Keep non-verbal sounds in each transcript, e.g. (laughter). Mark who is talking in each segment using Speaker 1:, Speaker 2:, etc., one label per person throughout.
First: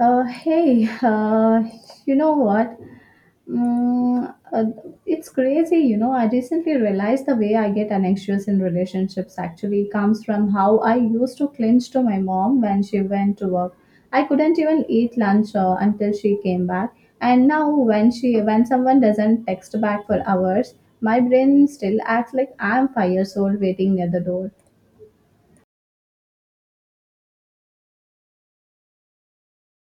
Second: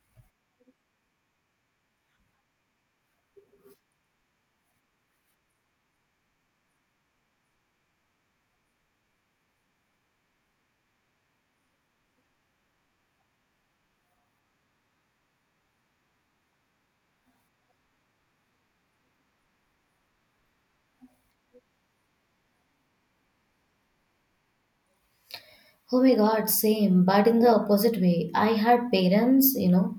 Speaker 1: Hey, you know what? Mm, it's crazy, you know. I recently realized the way I get anxious in relationships actually comes from how I used to clinch to my mom when she went to work. I couldn't even eat lunch until she came back, and now when she when someone doesn't text back for hours, my brain still acts like I'm 5 years old waiting near the door.
Speaker 2: Oh my God, same, but in the opposite way. I had parents, you know,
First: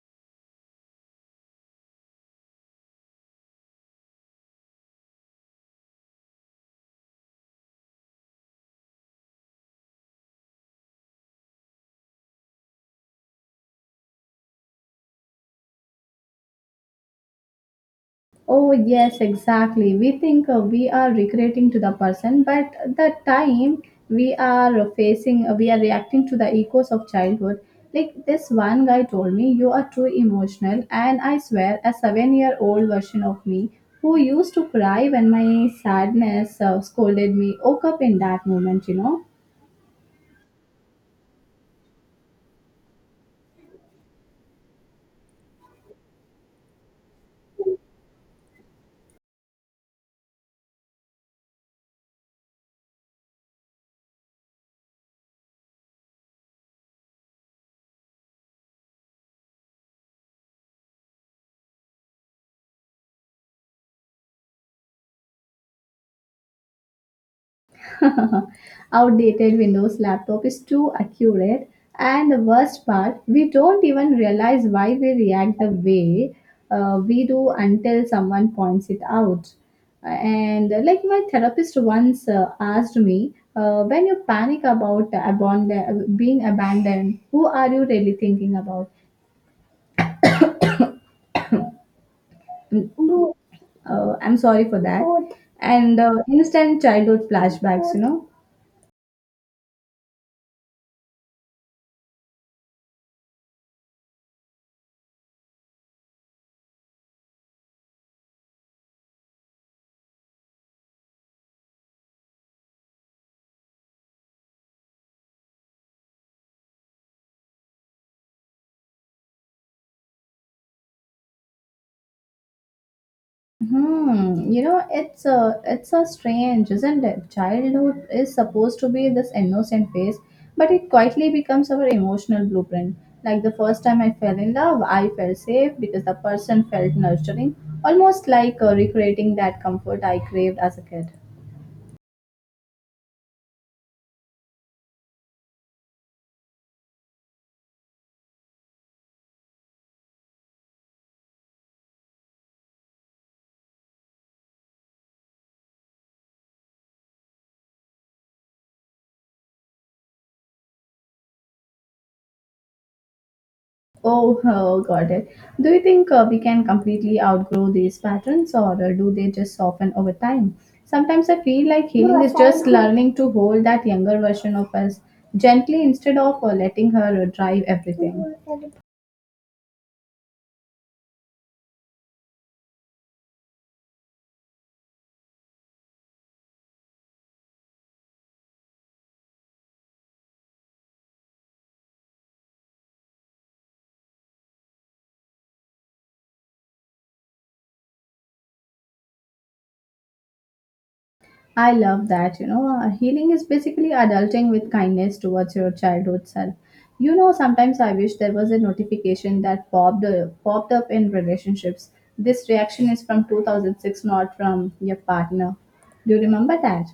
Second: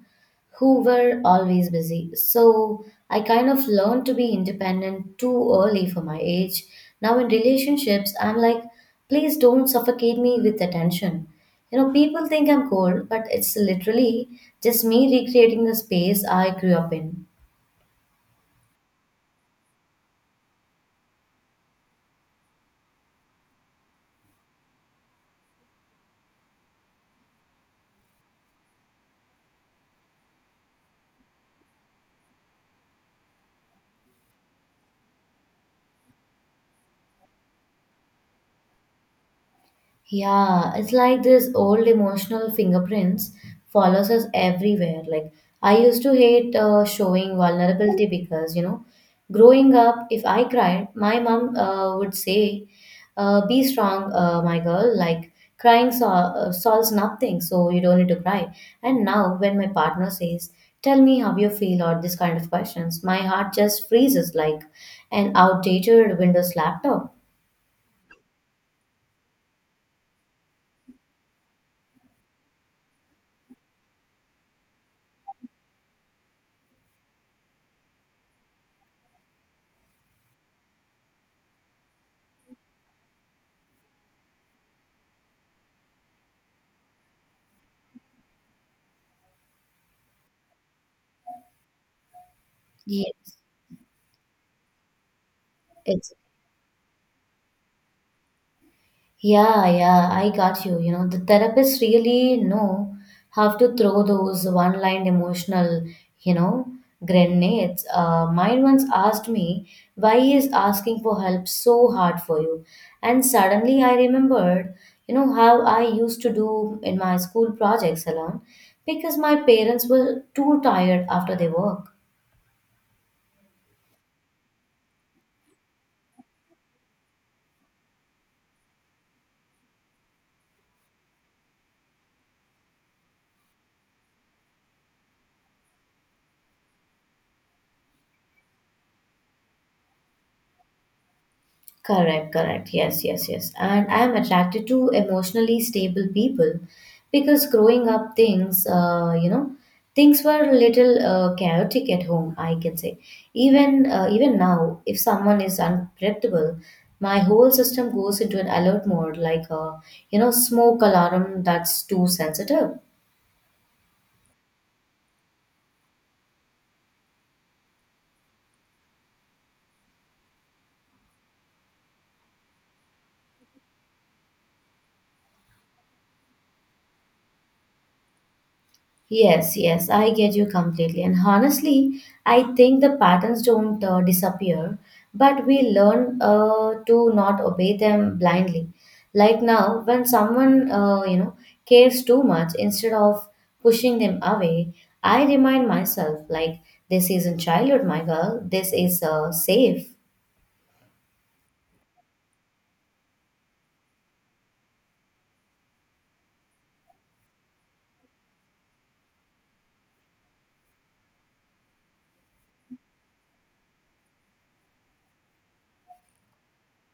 Speaker 2: who were always busy. So I kind of learned to be independent too early for my age. Now in relationships, I'm like, please don't suffocate me with attention. You know, people think I'm cold, but it's literally just me recreating the space I grew up in.
Speaker 1: Oh, yes, exactly. We think we are recreating to the person, but the time we are facing, we are reacting to the echoes of childhood. Like this one guy told me, you are too emotional, and I swear, a 7 year old version of me who used to cry when my sadness scolded me woke up in that moment, you know.
Speaker 2: Yeah, it's like this old emotional fingerprints follows us everywhere. Like I used to hate showing vulnerability because you know, growing up, if I cried, my mom would say, "Be strong, my girl." Like solves nothing, so you don't need to cry. And now, when my partner says, "Tell me how you feel," or this kind of questions, my heart just freezes like an outdated Windows laptop.
Speaker 1: (laughs) Outdated Windows laptop is too accurate, and the worst part, we don't even realize why we react the way we do until someone points it out. And like my therapist once asked me, when you panic about being abandoned, who are you really thinking about? Mm,
Speaker 2: Yes,
Speaker 1: uh, I'm sorry for that. And
Speaker 2: it's
Speaker 1: Instant childhood flashbacks, you know.
Speaker 2: Yeah, yeah, I got you. You know, the therapists really know how to throw those one-line emotional, you know, grenades. Mine once asked me, why is asking for help so hard for you? And suddenly I remembered, you know, how I used to do in my school projects alone because my parents were too tired after they work.
Speaker 1: Hmm, you know, it's a strange, isn't it? Childhood is supposed to be this innocent phase, but it quietly becomes our emotional blueprint. Like the first time I fell in love, I felt safe because the person felt nurturing, almost like recreating that comfort I craved as a kid.
Speaker 2: Correct, correct. Yes, yes, yes. And I am attracted to emotionally stable people because growing up, you know, things were a little chaotic at home, I can say. Even now, if someone is unpredictable, my whole system goes into an alert mode, like a, you know, smoke alarm that's too sensitive.
Speaker 1: Oh, oh, got it. Do you think we can completely outgrow these patterns or do they just soften over time? Sometimes I feel like healing is just learning to hold that younger version of us gently instead of letting her drive everything.
Speaker 2: Yes, yes, I get you completely. And honestly, I think the patterns don't disappear, but we learn to not obey them blindly. Like now, when someone you know cares too much, instead of pushing them away, I remind myself like this isn't childhood, my girl. This is safe.
Speaker 1: I love that. You know, healing is basically adulting with kindness towards your childhood self. You know, sometimes I wish there was a notification that popped up in relationships. This reaction is from 2006, not from your partner. Do you remember that?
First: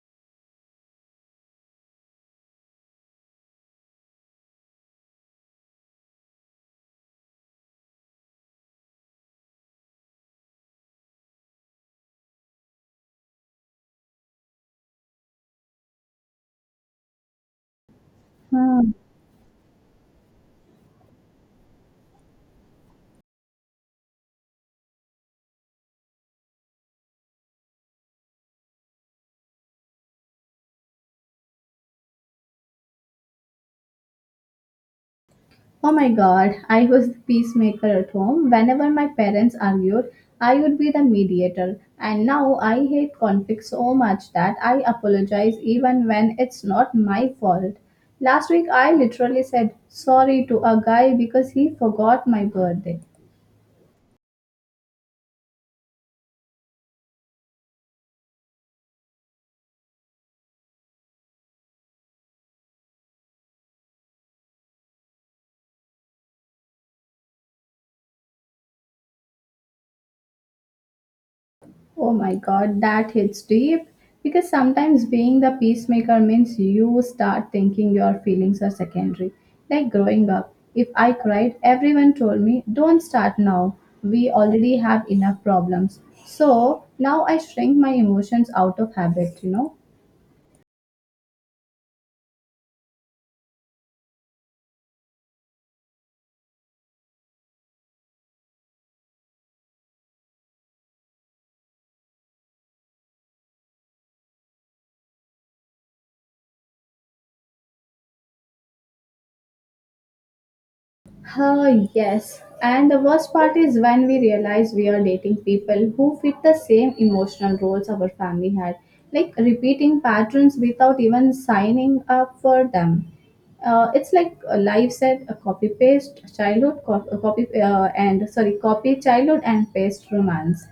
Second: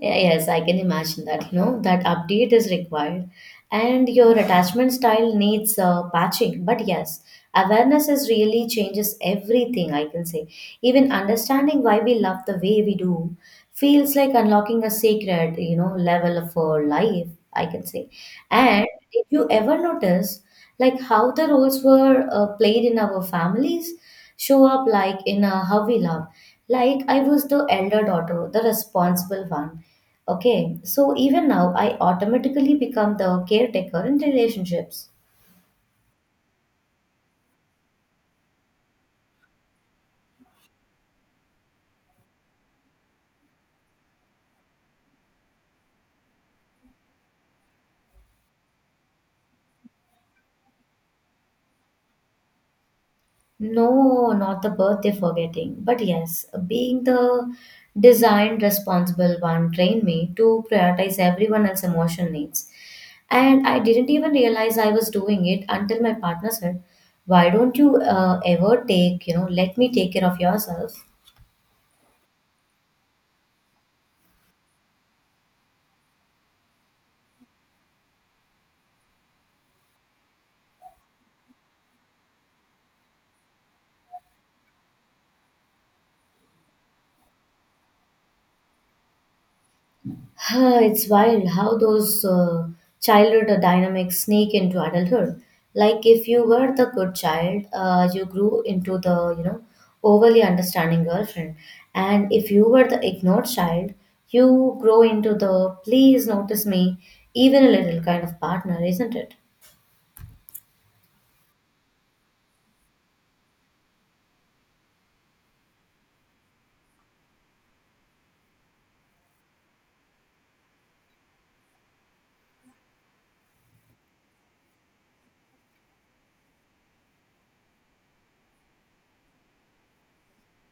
Speaker 2: Yeah, yes, I can imagine that, you know, that update is required and your attachment style needs patching. But yes, awareness is really changes everything, I can say. Even understanding why we love the way we do feels like unlocking a sacred, you know, level of our life, I can say. And if you ever notice like how the roles were played in our families show up like in how we love? Like I was the elder daughter, the responsible one. Okay, so even now I automatically become the caretaker in relationships.
Speaker 1: Oh my god, I was the peacemaker at home. Whenever my parents argued, I would be the mediator. And now I hate conflict so much that I apologize even when it's not my fault. Last week I literally said sorry to a guy because he forgot my birthday.
Speaker 2: No, not the birthday forgetting, but yes, being the designed responsible one trained me to prioritize everyone else's emotional needs. And I didn't even realize I was doing it until my partner said, why don't you ever take, you know, let me take care of yourself?
Speaker 1: Oh my god, that hits deep. Because sometimes being the peacemaker means you start thinking your feelings are secondary. Like growing up, if I cried, everyone told me, don't start now. We already have enough problems. So now I shrink my emotions out of habit, you know.
Speaker 2: Huh, it's wild how those childhood dynamics sneak into adulthood. Like if you were the good child, you grew into the, you know, overly understanding girlfriend, and if you were the ignored child, you grow into the please notice me even a little kind of partner, isn't it?
Speaker 1: Oh, yes. And the worst part is when we realize we are dating people who fit the same emotional roles our family had, like repeating patterns without even signing up for them. It's like a life said a copy paste childhood co- a copy and sorry copy childhood and paste romance.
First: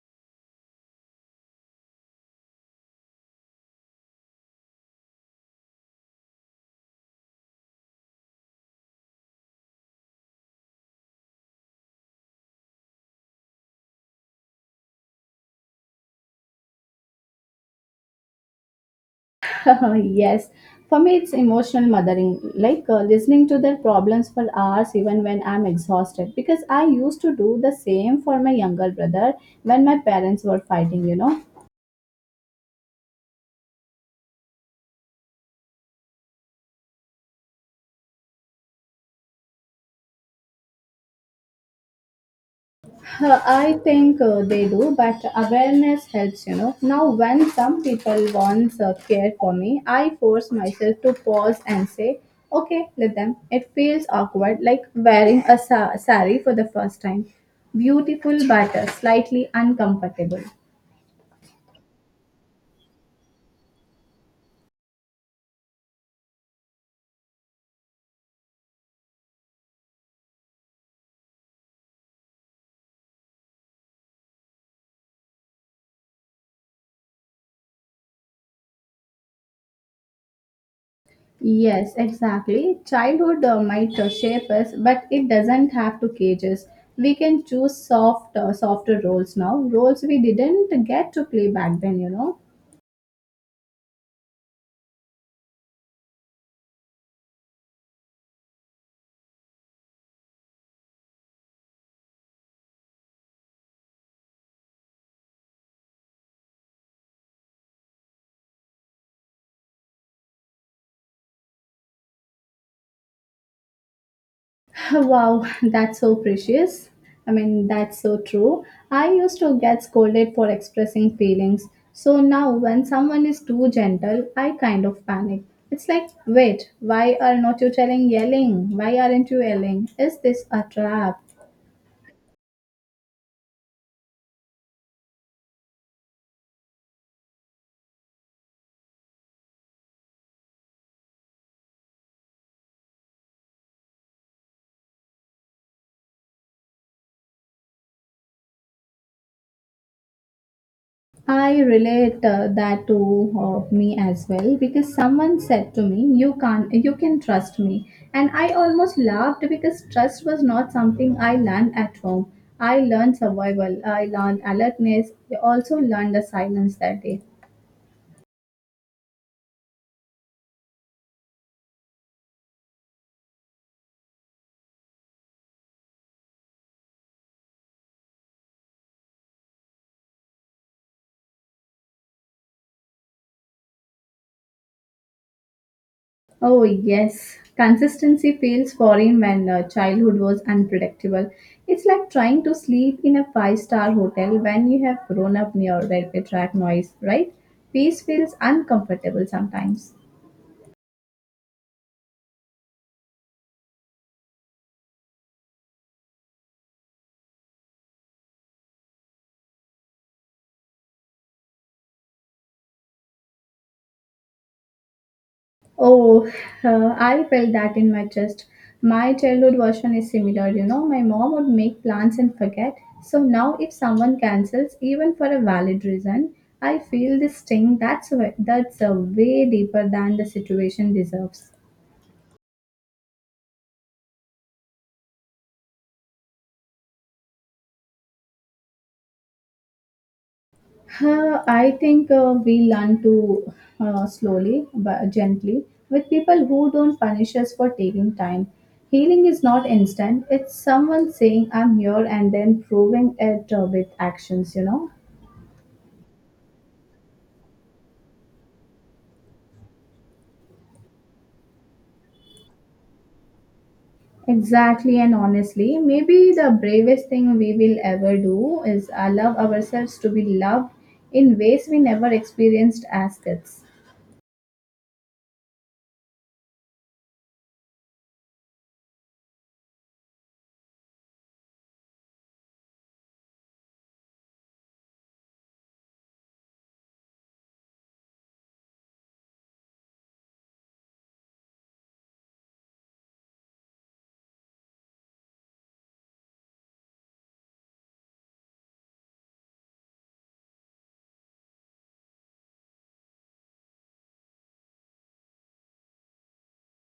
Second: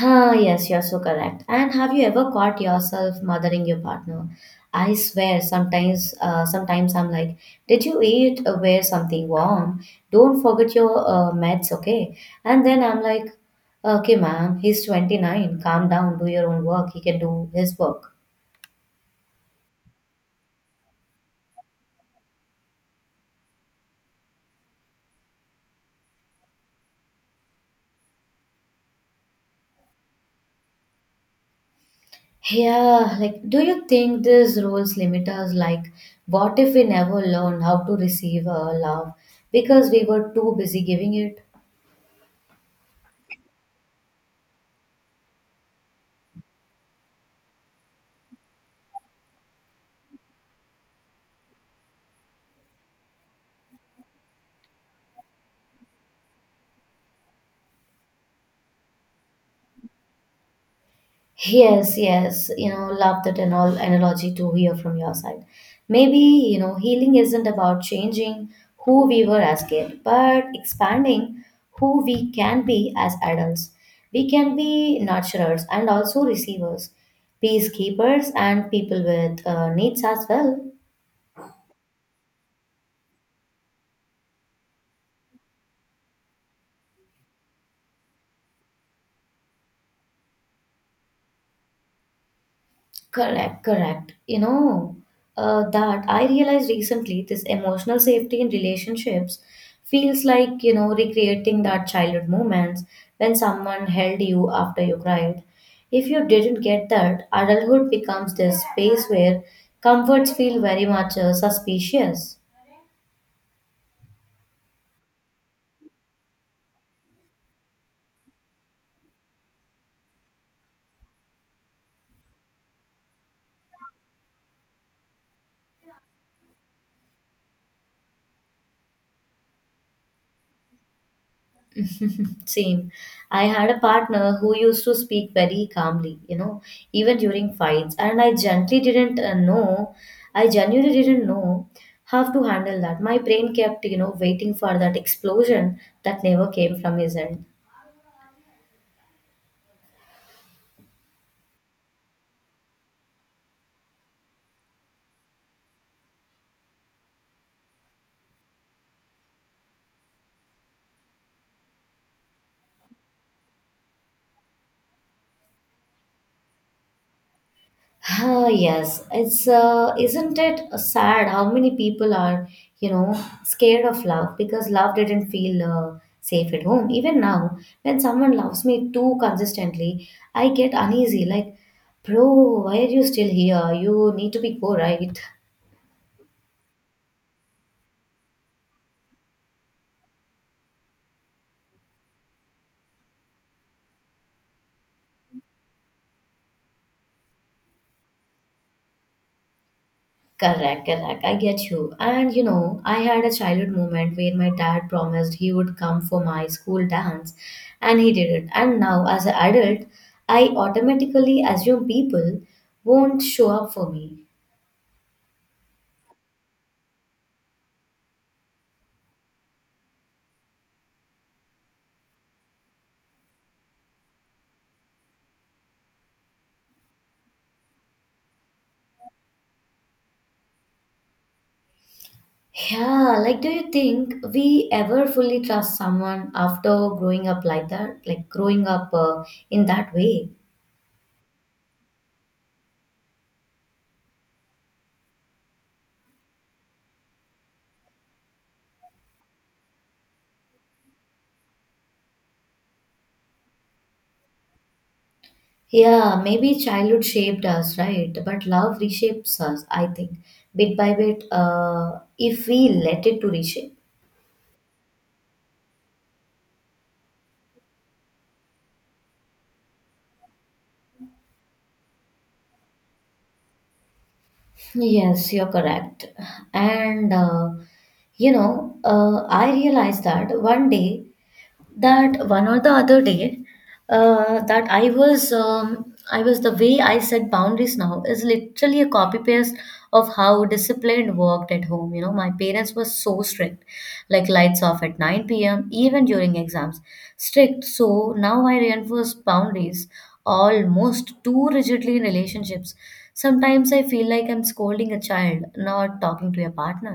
Speaker 2: Ah, yes, you're so correct. And have you ever caught yourself mothering your partner? I swear, sometimes I'm like, did you eat or wear something warm? Don't forget your meds, okay? And then I'm like, okay, ma'am, he's 29. Calm down, do your own work. He can do his work.
Speaker 1: (laughs) Yes. For me, it's emotional mothering, like listening to their problems for hours, even when I'm exhausted. Because I used to do the same for my younger brother when my parents were fighting, you know.
Speaker 2: Yeah, like, do you think these rules limit us? Like, what if we never learned how to receive love because we were too busy giving it?
Speaker 1: I think they do, but awareness helps, you know. Now, when some people wants care for me, I force myself to pause and say, okay, let them. It feels awkward, like wearing a sari for the first time. Beautiful, but slightly uncomfortable.
Speaker 2: Yes, yes, you know, love that and all analogy to hear from your side. Maybe, you know, healing isn't about changing who we were as kids, but expanding who we can be as adults. We can be nurturers and also receivers, peacekeepers, and people with needs as well.
Speaker 1: Yes, exactly. Childhood might shape us, but it doesn't have to cage us. We can choose softer roles now, roles we didn't get to play back then, you know.
Speaker 2: Correct, correct. You know, that I realized recently this emotional safety in relationships feels like, you know, recreating that childhood moments when someone held you after you cried. If you didn't get that, adulthood becomes this space where comforts feel very much suspicious.
Speaker 1: (laughs) (sighs) Wow, that's so precious. I mean, that's so true. I used to get scolded for expressing feelings. So now, when someone is too gentle, I kind of panic. It's like, wait, why are not you telling yelling? Why aren't you yelling? Is this a trap?
Speaker 2: Same. I had a partner who used to speak very calmly, you know, even during fights, and I genuinely didn't know how to handle that. My brain kept, you know, waiting for that explosion that never came from his end.
Speaker 1: I relate that to me as well because someone said to me, "You can't, you can trust me," and I almost laughed because trust was not something I learned at home. I learned survival. I learned alertness. I also learned the silence that day.
Speaker 2: Ah, yes, it's isn't it sad how many people are, you know, scared of love because love didn't feel safe at home. Even now, when someone loves me too consistently, I get uneasy. Like, bro, why are you still here? You need to be go right.
Speaker 1: Oh yes, consistency feels foreign when childhood was unpredictable. It's like trying to sleep in a five-star hotel when you have grown up near railway track noise, right? Peace feels uncomfortable sometimes.
Speaker 2: Correct, correct. I get you. And you know, I had a childhood moment where my dad promised he would come for my school dance, and he did it. And now, as an adult, I automatically assume people won't show up for me.
Speaker 1: Oh, I felt that in my chest. My childhood version is similar, you know. My mom would make plans and forget. So now, if someone cancels, even for a valid reason, I feel this sting that's way deeper than the situation deserves.
Speaker 2: Yeah, like, do you think we ever fully trust someone after growing up like that? Like, growing up in that way?
Speaker 1: Huh, I think we learn to slowly but gently with people who don't punish us for taking time. Healing is not instant, it's someone saying, I'm here, and then proving it with actions, you know.
Speaker 2: Yeah, maybe childhood shaped us, right? But love reshapes us, I think, bit by bit, if we let it to reshape.
Speaker 1: Exactly and honestly, maybe the bravest thing we will ever do is allow ourselves to be loved in ways we never experienced as kids.
Speaker 2: Yes, you're correct. And you know, I realized that one day, that one or the other day that I was I was the way I set boundaries now is literally a copy paste of how discipline worked at home. You know, my parents were so strict, like lights off at 9 p.m. even during exams. Strict. So now I reinforce boundaries almost too rigidly in relationships. Sometimes I feel like I'm scolding a child, not talking to a partner.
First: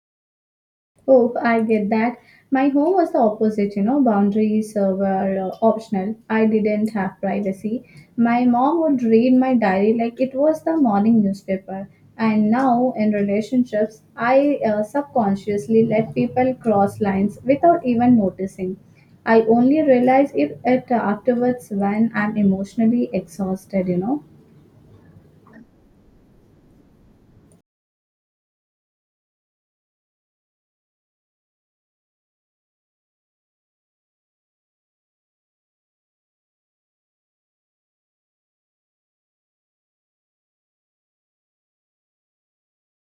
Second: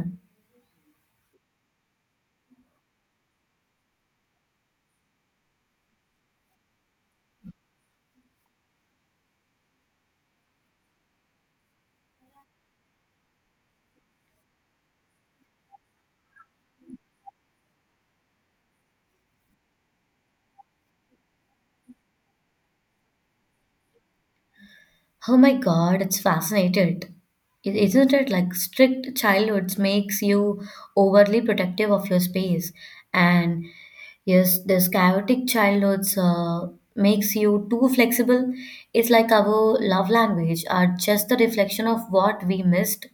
Speaker 1: Oh, I get that. My home was the opposite, you know, boundaries were optional. I didn't have privacy. My mom would read my diary like it was the morning newspaper. And now, in relationships, I subconsciously let people cross lines without even noticing. I only realize it afterwards when I'm emotionally exhausted, you know.
Speaker 2: Oh my God, it's fascinated. Isn't it like strict childhoods makes you overly protective of your space? And yes, this chaotic childhoods makes you too flexible. It's like our love language are just the reflection of what we missed.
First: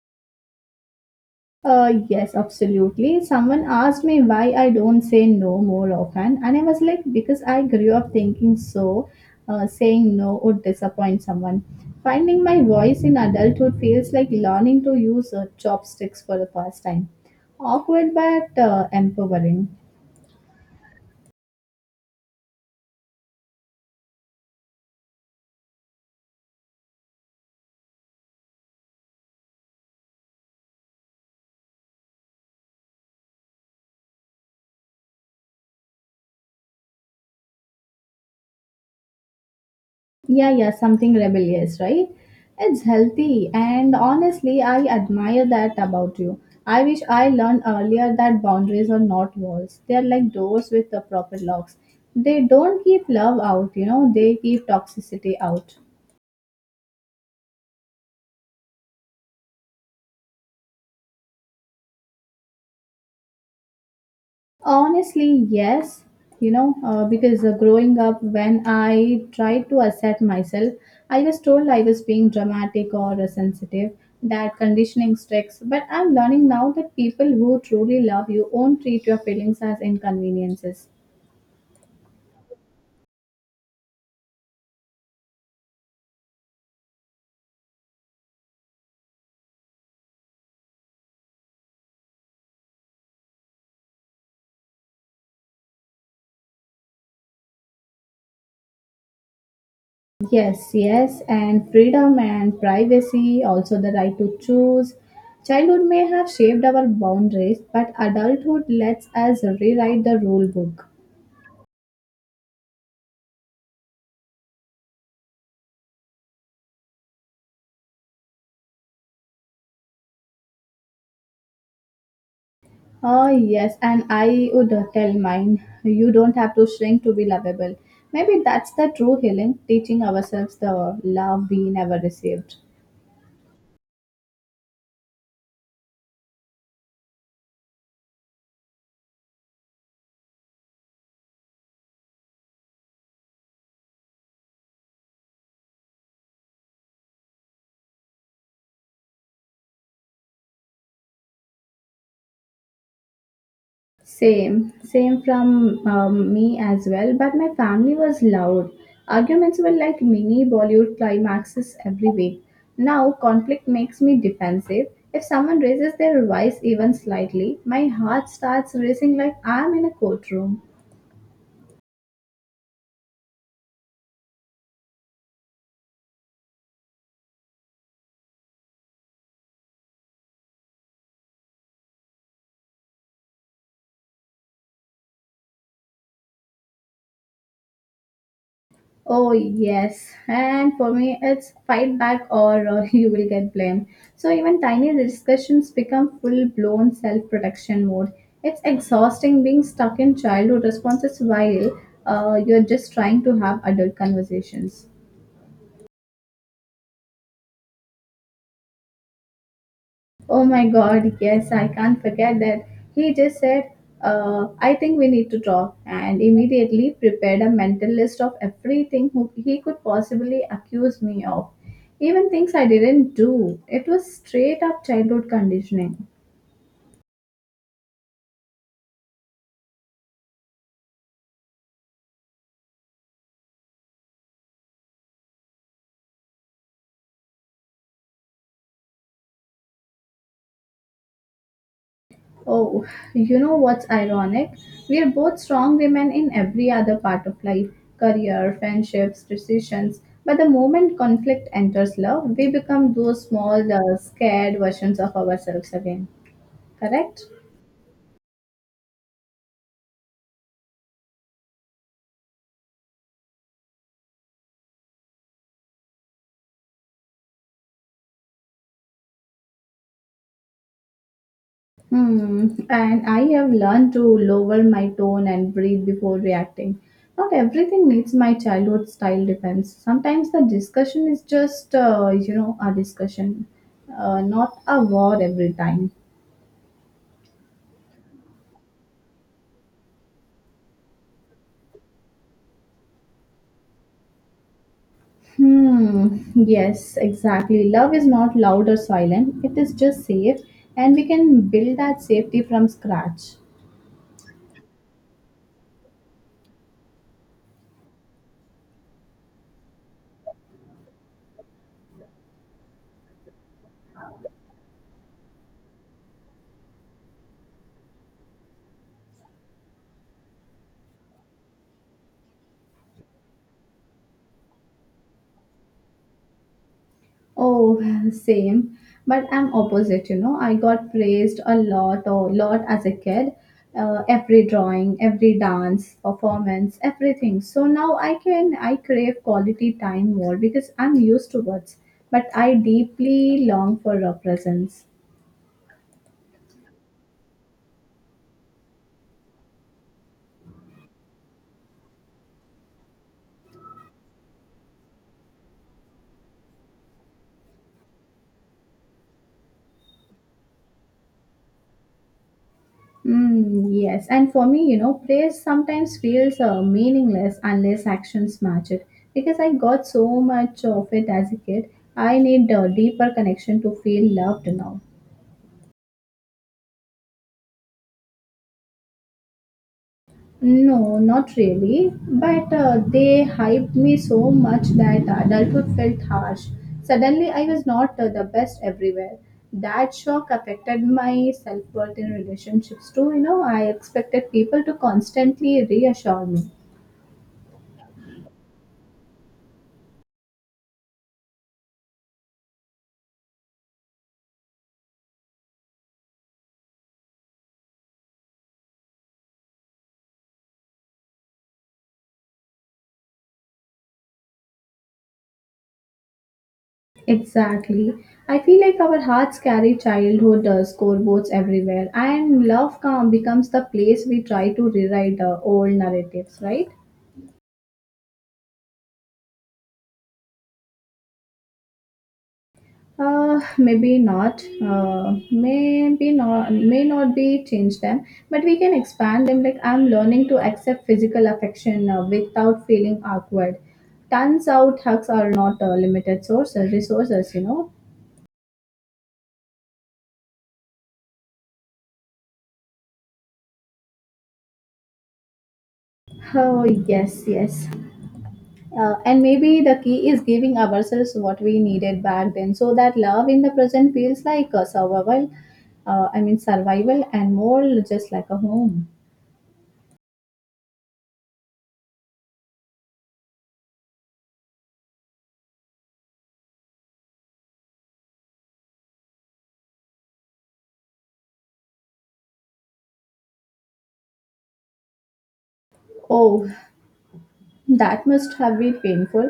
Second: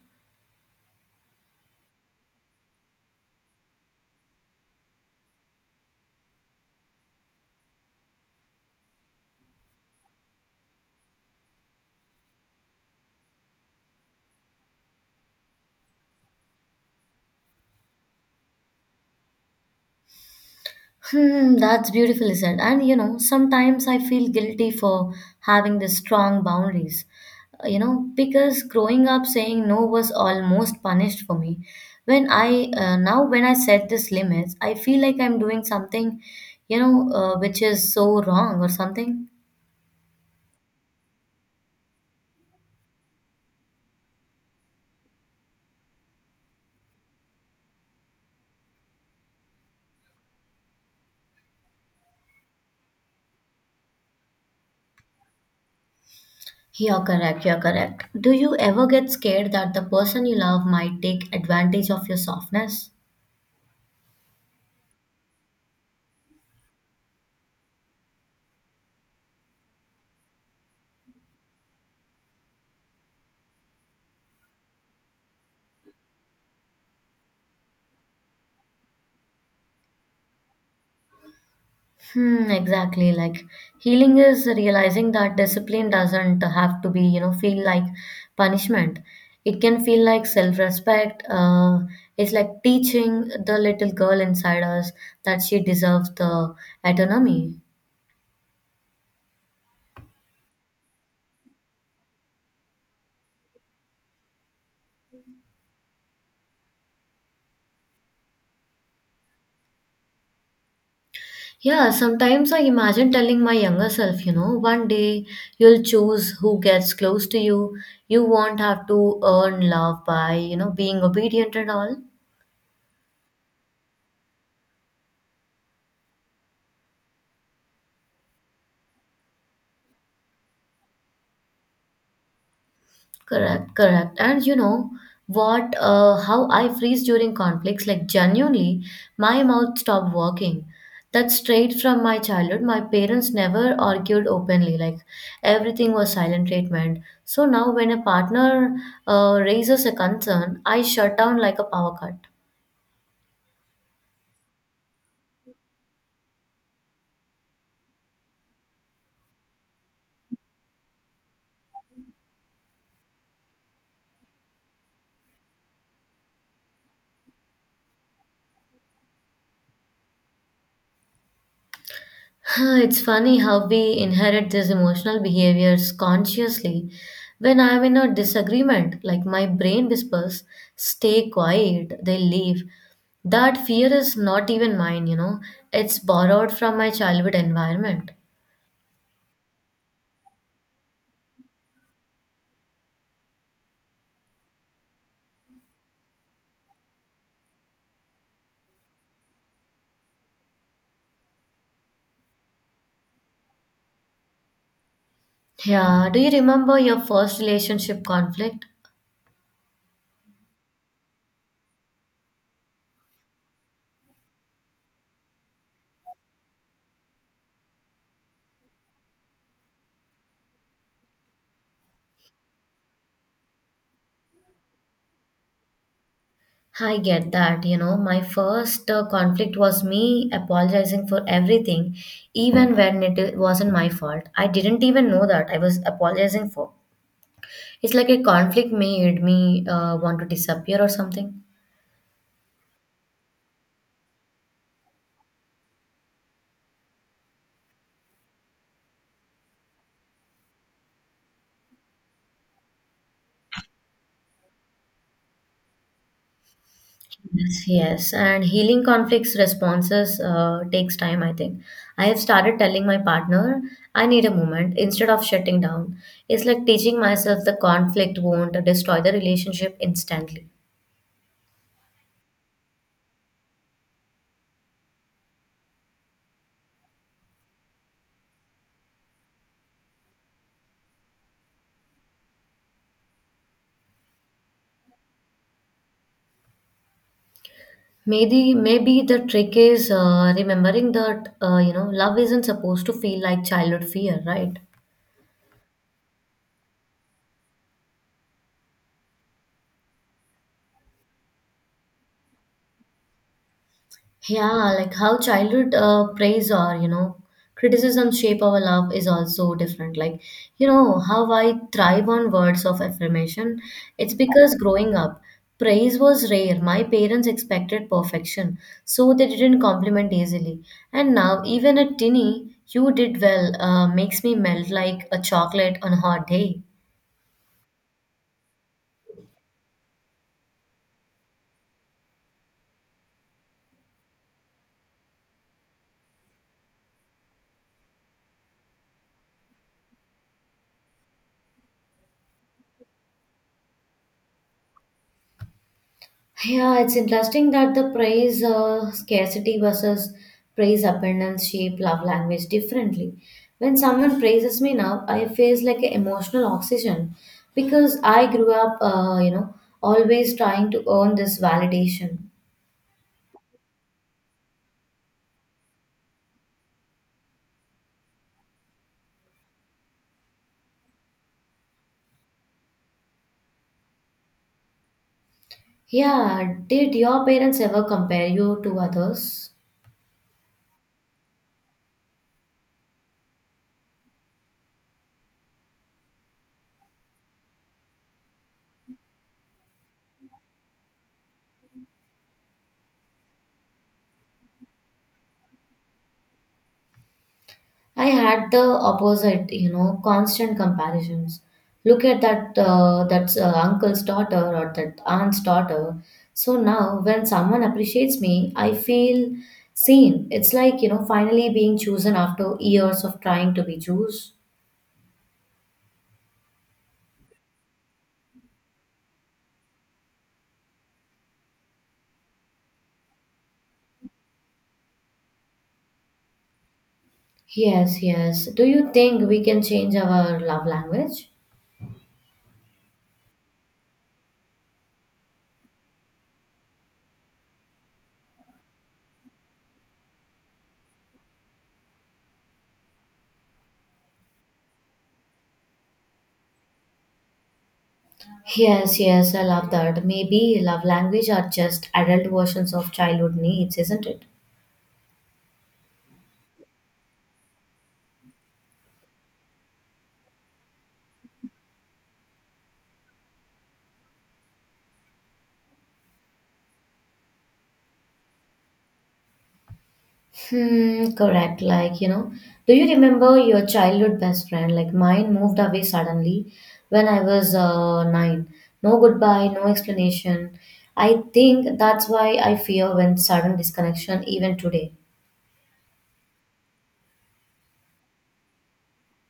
Speaker 1: Yes, absolutely. Someone asked me why I don't say no more often, and I was like, because I grew up thinking so, saying no would disappoint someone. Finding my voice in adulthood feels like learning to use chopsticks for the first time. Awkward but empowering.
Speaker 2: Hmm, that's beautifully said. And you know, sometimes I feel guilty for having these strong boundaries. You know, because growing up saying no was almost punished for me. When I now when I set these limits, I feel like I'm doing something, you know, which is so wrong or something.
Speaker 1: Yeah, yeah, something rebellious, right? It's healthy, and honestly, I admire that about you. I wish I learned earlier that boundaries are not walls, they are like doors with the proper locks. They don't keep love out, you know, they keep toxicity out.
Speaker 2: You're correct. You're correct. Do you ever get scared that the person you love might take advantage of your softness?
Speaker 1: Honestly, yes. You know, because growing up, when I tried to assert myself, I was told I was being dramatic or sensitive. That conditioning sticks. But I'm learning now that people who truly love you won't treat your feelings as inconveniences.
Speaker 2: Hmm, exactly. Like healing is realizing that discipline doesn't have to be, you know, feel like punishment. It can feel like self-respect. It's like teaching the little girl inside us that she deserves the autonomy.
Speaker 1: Yes, yes, and freedom and privacy, also the right to choose. Childhood may have shaped our boundaries, but adulthood lets us rewrite the rule book.
Speaker 2: Yeah, sometimes I imagine telling my younger self, you know, one day you'll choose who gets close to you. You won't have to earn love by, you know, being obedient and all.
Speaker 1: Oh, yes, and I would tell mine. You don't have to shrink to be lovable. Maybe that's the true healing, teaching ourselves the love we never received.
Speaker 2: Correct, correct. And you know what, how I freeze during conflicts, like genuinely, my mouth stopped working. That's straight from my childhood. My parents never argued openly, like everything was silent treatment. So now when a partner raises a concern, I shut down like a power cut.
Speaker 1: Same, same from me as well, but my family was loud. Arguments were like mini Bollywood climaxes every week. Now, conflict makes me defensive. If someone raises their voice even slightly, my heart starts racing like I'm in a courtroom.
Speaker 2: Huh, it's funny how we inherit these emotional behaviors consciously. When I'm in a disagreement, like my brain whispers, stay quiet, they leave. That fear is not even mine, you know. It's borrowed from my childhood environment.
Speaker 1: Oh, yes. And for me, it's fight back or (laughs) you will get blamed. So even tiny discussions become full blown self protection mode. It's exhausting being stuck in childhood responses while you're just trying to have adult conversations.
Speaker 2: Yeah, do you remember your first relationship conflict?
Speaker 1: Oh my God, yes, I can't forget that. He just said, I think we need to talk, and immediately prepared a mental list of everything who he could possibly accuse me of. Even things I didn't do. It was straight up childhood conditioning.
Speaker 2: I get that, you know. My first conflict was me apologizing for everything, even when it wasn't my fault. I didn't even know that I was apologizing for. It's like a conflict made me want to disappear or something.
Speaker 1: Oh, you know what's ironic? We are both strong women in every other part of life career, friendships, decisions. But the moment conflict enters love, we become those small, scared versions of ourselves again. Correct?
Speaker 2: Yes, yes, and healing conflicts responses takes time, I think. I have started telling my partner, I need a moment instead of shutting down. It's like teaching myself the conflict won't destroy the relationship instantly.
Speaker 1: Hmm. And I have learned to lower my tone and breathe before reacting. Not everything needs my childhood style defense. Sometimes the discussion is just, you know, a discussion, not a war every time.
Speaker 2: Maybe the trick is remembering that you know love isn't supposed to feel like childhood fear, right?
Speaker 1: Hmm. Yes, exactly. Love is not loud or silent. It is just safe, and we can build that safety from scratch.
Speaker 2: Yeah, like how childhood praise or, you know, criticism shape our love is also different. Like, you know, how I thrive on words of affirmation. It's because growing up, praise was rare. My parents expected perfection, so they didn't compliment easily. And now, even a tinny, you did well, makes me melt like a chocolate on a hot day.
Speaker 1: Oh, (laughs) same. But I'm opposite, you know. I got praised a lot as a kid. Every drawing, every dance, performance, everything. So now I crave quality time more because I'm used to words. But I deeply long for a presence.
Speaker 2: Yeah, it's interesting that the praise scarcity versus praise abundance shape love language differently. When someone praises me now, I feel like an emotional oxygen because I grew up, you know, always trying to earn this validation.
Speaker 1: Mm, yes, and for me, you know, praise sometimes feels meaningless unless actions match it. Because I got so much of it as a kid, I need a deeper connection to feel loved now.
Speaker 2: Yeah, did your parents ever compare you to others?
Speaker 1: No, not really. But they hyped me so much that adulthood felt harsh. Suddenly, I was not the best everywhere. That shock affected my self worth in relationships too. You know, I expected people to constantly reassure me.
Speaker 2: I had the opposite, you know, constant comparisons. Look at that uncle's daughter or that aunt's daughter. So now, when someone appreciates me, I feel seen. It's like, you know, finally being chosen after years of trying to be chosen.
Speaker 1: Exactly. I feel like our hearts carry childhood scoreboards everywhere, and becomes the place we try to rewrite old narratives, right?
Speaker 2: Yes, yes. Do you think we can change our love language?
Speaker 1: Maybe not. May not be change them, but we can expand them. Like I'm learning to accept physical affection without feeling awkward. Turns out hugs are not limited sources resources. You know.
Speaker 2: Yes, yes. I love that. Maybe love language are just adult versions of childhood needs, isn't it?
Speaker 1: Oh yes, yes. And maybe the key is giving ourselves what we needed back then, so that love in the present feels like a survival. I mean survival, and more just like a home.
Speaker 2: Hmm, correct. Like, you know, do you remember your childhood best friend? Like mine moved away suddenly when I was nine. No goodbye, no explanation. I think that's why I fear when sudden disconnection even today.
Speaker 1: Oh, that must have been painful.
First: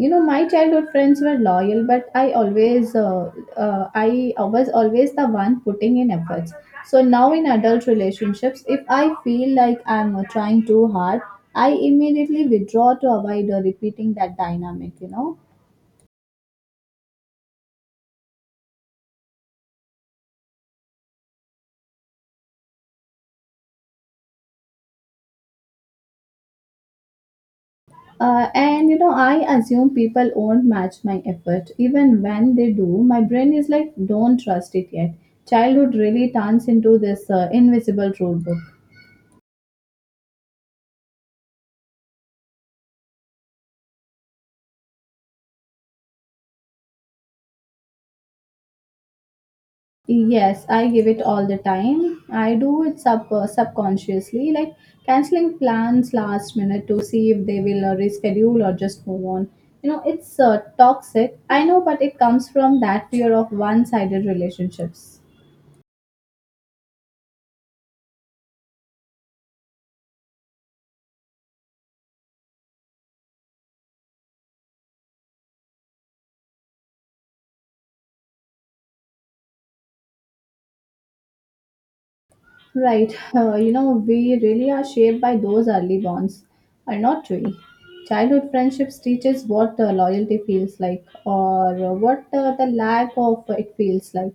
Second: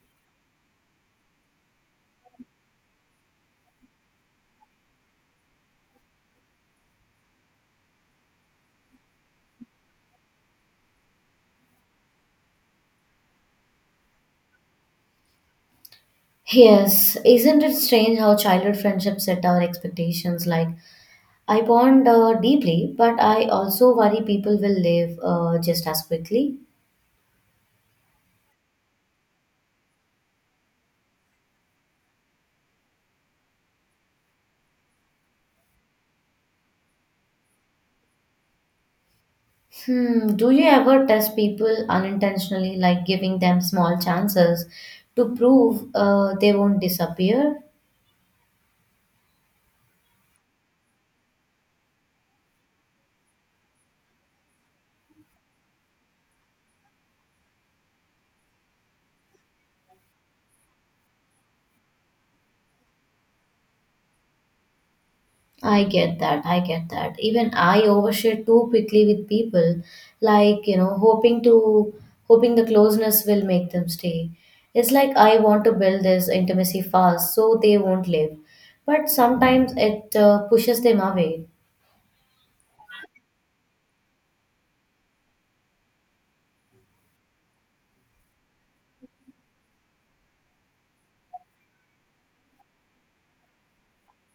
Speaker 1: You know, my childhood friends were loyal, but I always I was always the one putting in efforts. So now in adult relationships, if I feel like I'm trying too hard, I immediately withdraw to avoid repeating that dynamic, you know.
Speaker 2: Yes, isn't it strange how childhood friendships set our expectations? Like, I bond deeply, but I also worry people will leave just as quickly.
Speaker 1: And you know, I assume people won't match my effort. Even when they do, my brain is like, don't trust it yet. Childhood really turns into this invisible rule book.
Speaker 2: Hmm, do you ever test people unintentionally, like giving them small chances to prove they won't disappear?
Speaker 1: Yes, I give it all the time. I do it subconsciously, like canceling plans last minute to see if they will reschedule or just move on. You know, it's toxic, I know, but it comes from that fear of one-sided relationships.
Speaker 2: I get that, I get that. Even I overshare too quickly with people, like, you know, hoping to hoping the closeness will make them stay. It's like I want to build this intimacy fast so they won't leave. But sometimes it pushes them away.
Speaker 1: Right. You know, we really are shaped by those early bonds, are not we? Childhood friendships teaches what loyalty feels like, or what the lack of it feels like.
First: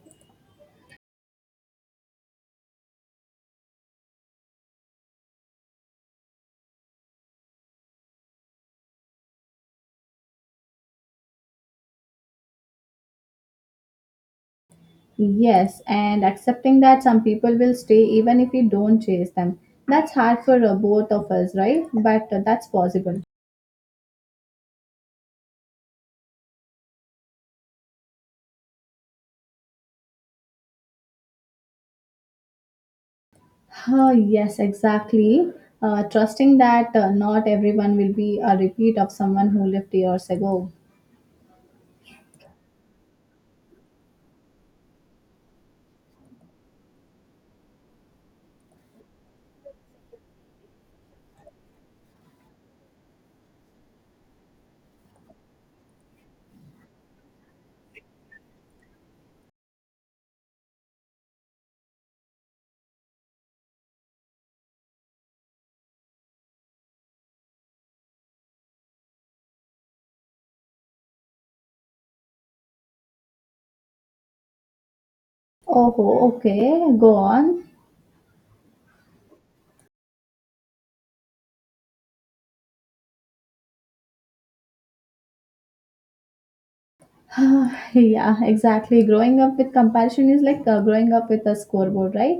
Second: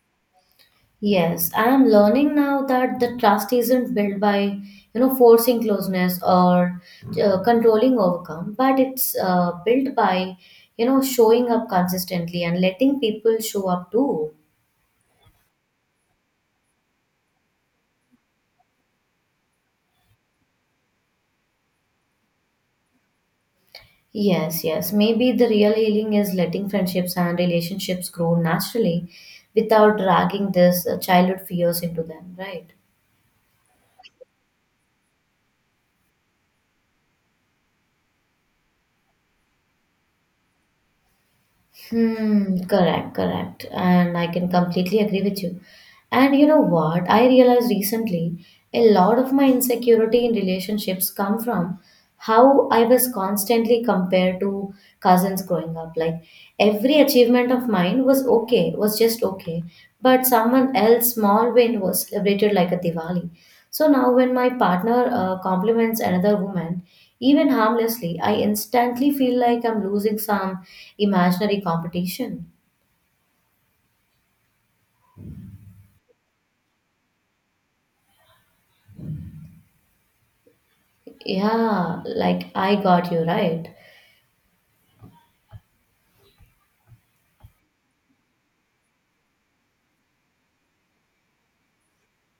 Speaker 2: Yes, I am learning now that the trust isn't built by, you know, forcing closeness or controlling overcome, but it's built by, you know, showing up consistently and letting people show up too.
Speaker 1: Yes, and accepting that some people will stay even if we don't chase them. That's hard for both of us, right? But that's possible.
Speaker 2: Yes, yes. Maybe the real healing is letting friendships and relationships grow naturally without dragging this childhood fears into them, right?
Speaker 1: Ah, yes, exactly. Trusting that not everyone will be a repeat of someone who lived years ago.
Speaker 2: Hmm, correct, correct. And I can completely agree with you. And you know what? I realized recently a lot of my insecurity in relationships come from how I was constantly compared to cousins growing up. Like every achievement of mine was okay, was just okay. But someone else's small win was celebrated like a Diwali. So now, when my partner compliments another woman, even harmlessly, I instantly feel like I'm losing some imaginary competition.
Speaker 1: Oh, okay, go on.
Speaker 2: Yeah, like I got you right.
Speaker 1: (sighs) Yeah, exactly. Growing up with compassion is like growing up with a scoreboard, right?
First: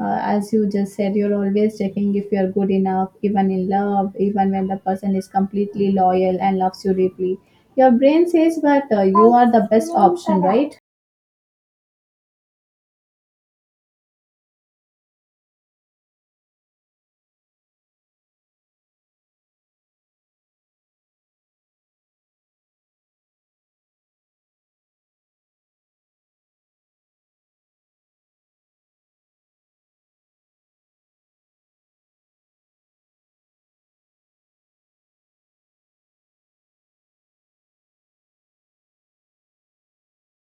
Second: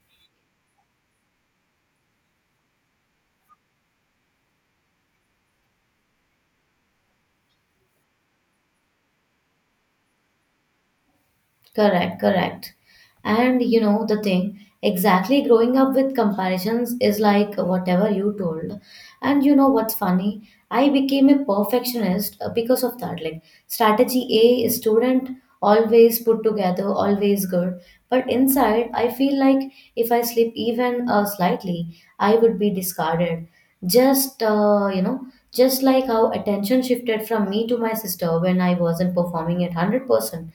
Speaker 1: As you just said, you're always checking if you're good enough, even in love, even when the person is completely loyal and loves you deeply. Your brain says, but you are the best option, right?
Speaker 2: Correct, correct. And you know the thing, exactly growing up with comparisons is like whatever you told. And you know what's funny? I became a perfectionist because of that. Like strategy A student, always put together, always good. But inside, I feel like if I slip even slightly, I would be discarded. Just You know, just like how attention shifted from me to my sister when I wasn't performing at 100%.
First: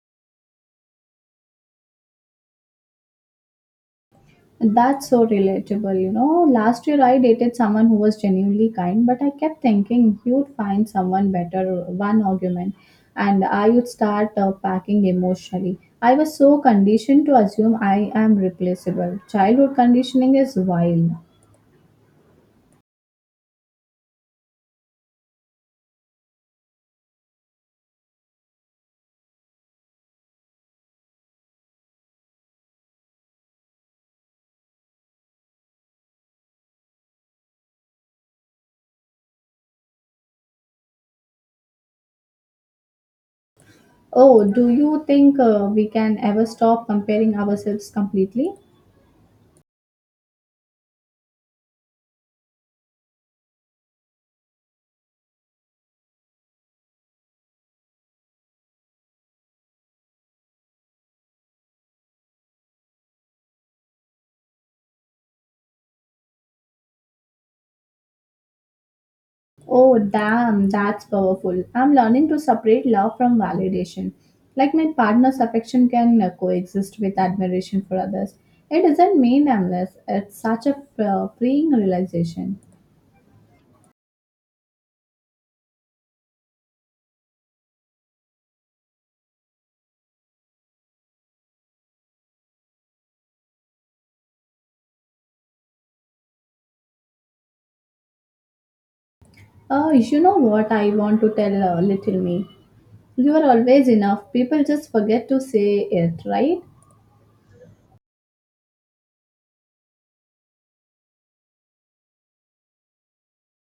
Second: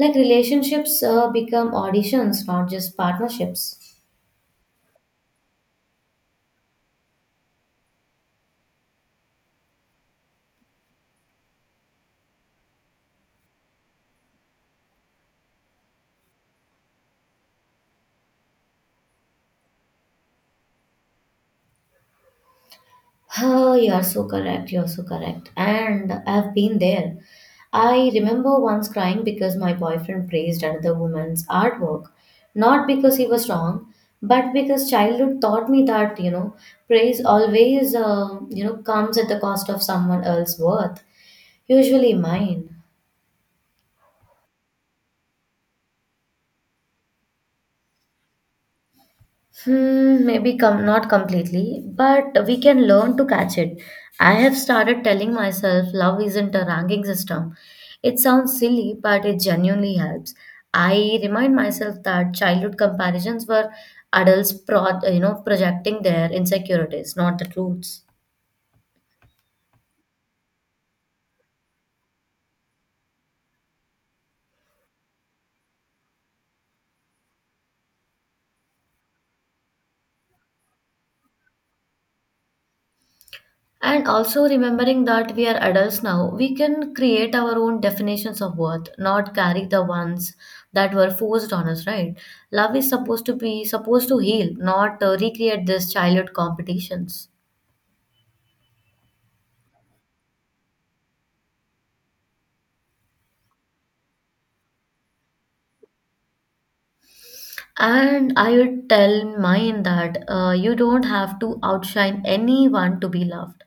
Speaker 2: Like relationships become auditions, not just partnerships.
Speaker 1: That's so relatable. You know, last year I dated someone who was genuinely kind, but I kept thinking he would find someone better. One argument and I would start packing emotionally. I was so conditioned to assume I am replaceable. Childhood conditioning is wild.
Speaker 2: Oh, you are so correct. You are so correct. And I've been there. I remember once crying because my boyfriend praised another woman's artwork, not because he was wrong, but because childhood taught me that, you know, praise always, you know, comes at the cost of someone else's worth, usually mine.
Speaker 1: Oh, do you think we can ever stop comparing ourselves completely?
Speaker 2: Hmm, maybe not completely, but we can learn to catch it. I have started telling myself love isn't a ranking system. It sounds silly, but it genuinely helps. I remind myself that childhood comparisons were you know, projecting their insecurities, not the truths.
Speaker 1: Oh, damn, that's powerful. I'm learning to separate love from validation. Like, my partner's affection can coexist with admiration for others. It doesn't mean I'm less. It's such a freeing realization.
Speaker 2: And also remembering that we are adults now, we can create our own definitions of worth, not carry the ones that were forced on us, right? Love is supposed to heal, not recreate these childhood competitions.
Speaker 1: Oh, you know what I want to tell little me? You are always enough. People just forget to say it, right?
Speaker 2: And I would tell mine that you don't have to outshine anyone to be loved.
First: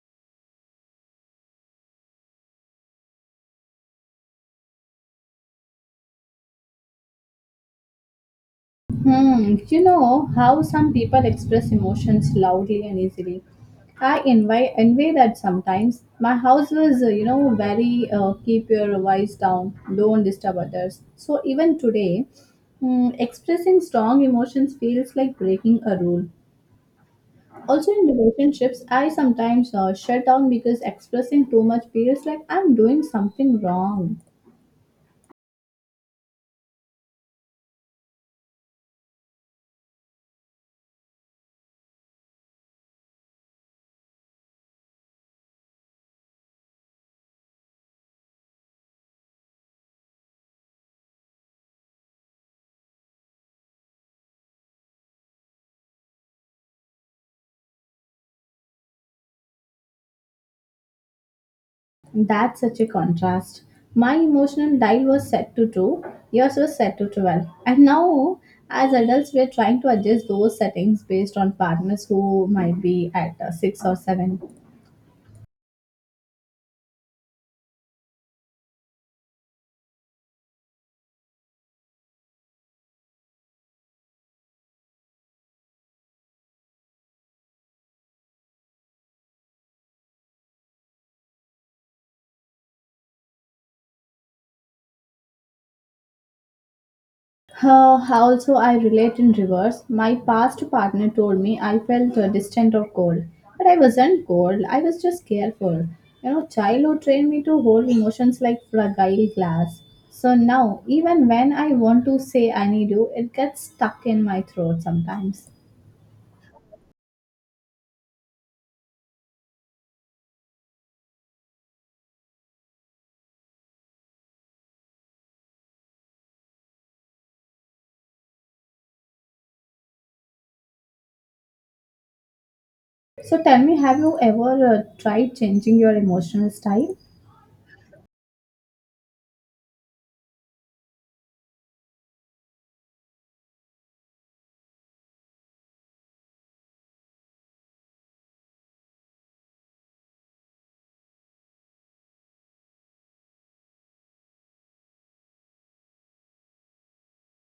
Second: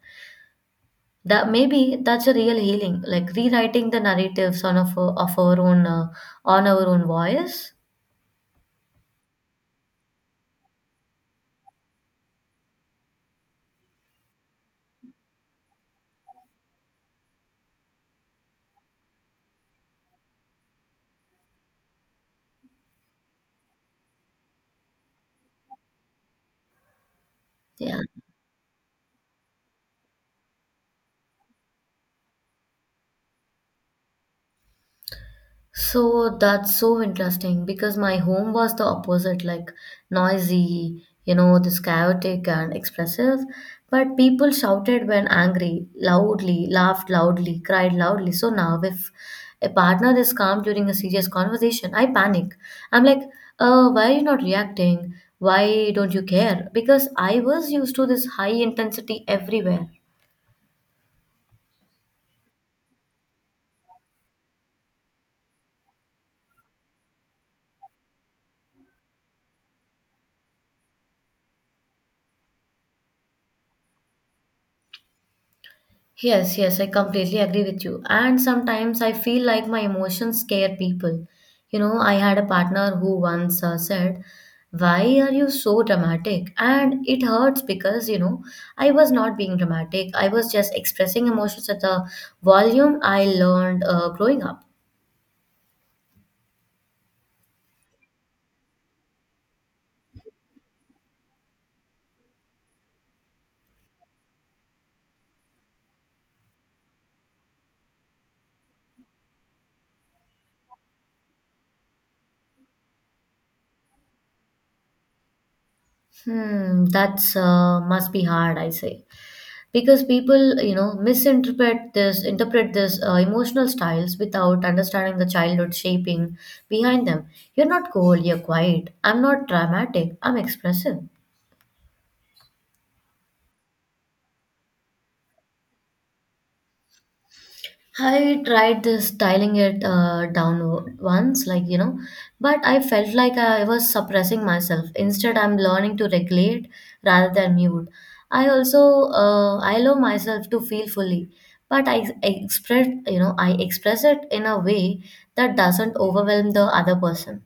Speaker 2: That maybe that's a real healing, like rewriting the narratives on of our own on our own voice.
Speaker 1: Hmm, you know how some people express emotions loudly and easily. I envy that sometimes. My house was, you know, very, keep your voice down, don't disturb others. So even today, mm, expressing strong emotions feels like breaking a rule. Also
Speaker 2: Yeah.
Speaker 1: in relationships, I sometimes shut down because expressing too much feels like I'm doing something wrong.
Speaker 2: So that's so interesting because my home was the opposite, like noisy, you know, this chaotic and expressive. But people shouted when angry, loudly, laughed loudly, cried loudly. So now, if a partner is calm during a serious conversation, I panic. I'm like, why are you not reacting? Why don't you care? Because I was used to this high intensity everywhere.
Speaker 1: That's such a contrast. My emotional dial was set to 2, yours was set to 12. And now, as adults, we're trying to adjust those settings based on partners who might be at 6 or 7.
Speaker 2: Yes, yes, I completely agree with you. And sometimes I feel like my emotions scare people. You know, I had a partner who once said, why are you so dramatic? And it hurts because, you know, I was not being dramatic. I was just expressing emotions at the volume I learned growing up.
Speaker 1: Also, I relate in reverse. My past partner told me I felt distant or cold, but I wasn't cold. I was just careful. You know, childhood trained me to hold emotions like fragile glass. So now, even when I want to say I need you, it gets stuck in my throat sometimes.
Speaker 2: Hmm, that's must be hard, I say, because people, you know, misinterpret this interpret this emotional styles without understanding the childhood shaping behind them. You're not cold, you're quiet. I'm not dramatic, I'm expressive.
Speaker 1: So tell me, have you ever tried changing your emotional style?
Speaker 2: I tried this dialing it down once, like, you know, but I felt like I was suppressing myself. Instead, I'm learning to regulate rather than mute. I also, I allow myself to feel fully, but I express, you know, I express it in a way that doesn't overwhelm the other person.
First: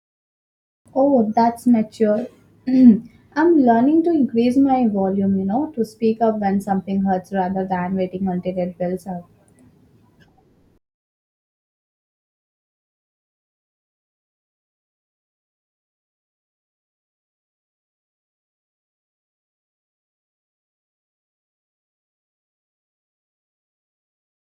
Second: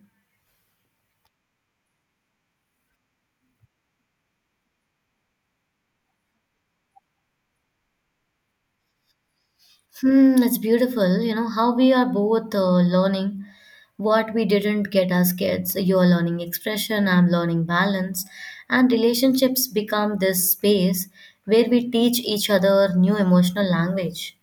Speaker 1: Oh, that's mature. (clears throat) I'm learning to increase my volume, you know, to speak up when something hurts rather than waiting until it builds up.
Speaker 2: Hmm, it's beautiful, you know, how we are both learning what we didn't get as kids. You're learning expression, I'm learning balance, and relationships become this space where we teach each other new emotional language.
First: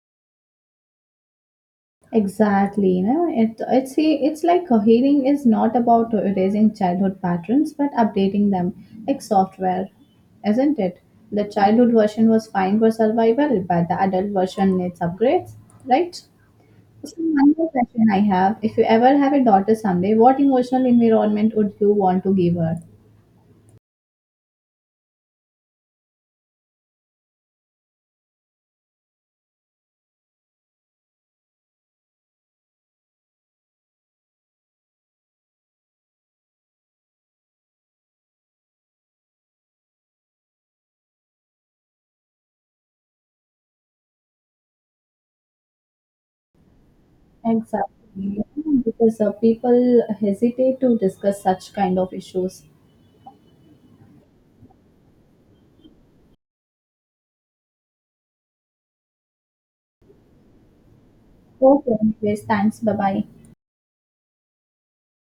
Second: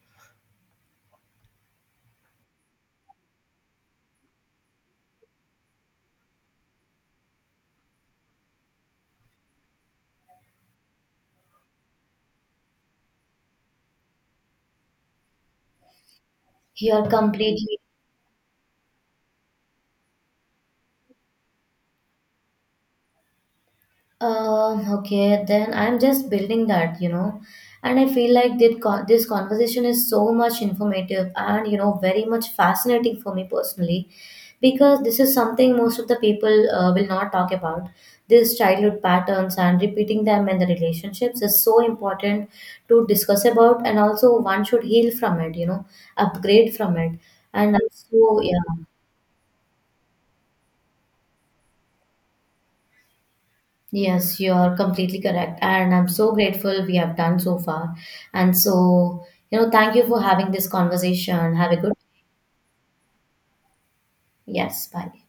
Speaker 1: Exactly, you know, it's like, a healing is not about erasing childhood patterns but updating them like software, isn't it? The childhood version was fine for survival, but the adult version needs upgrades, right?
Speaker 2: You're
Speaker 1: So one more
Speaker 2: completely.
Speaker 1: question I have: if you ever have a daughter someday, what emotional environment would you want to give her?
Speaker 2: Okay, then I'm just building that, you know, and I feel like that con this conversation is so much informative and, you know, very much fascinating for me personally, because this is something most of the people will not talk about. These childhood patterns and repeating them in the relationships is so important to discuss about, and also one should heal from it, you know, upgrade from it. And
Speaker 1: Exactly.
Speaker 2: also,
Speaker 1: You know,
Speaker 2: yeah.
Speaker 1: because people hesitate to discuss such kind of issues.
Speaker 2: Yes, you are completely correct. And I'm so grateful we have done so far. And so, you know, thank you for having this conversation. Have a good.
Speaker 1: Okay, anyways, thanks. Bye bye.
Speaker 2: Yes, bye.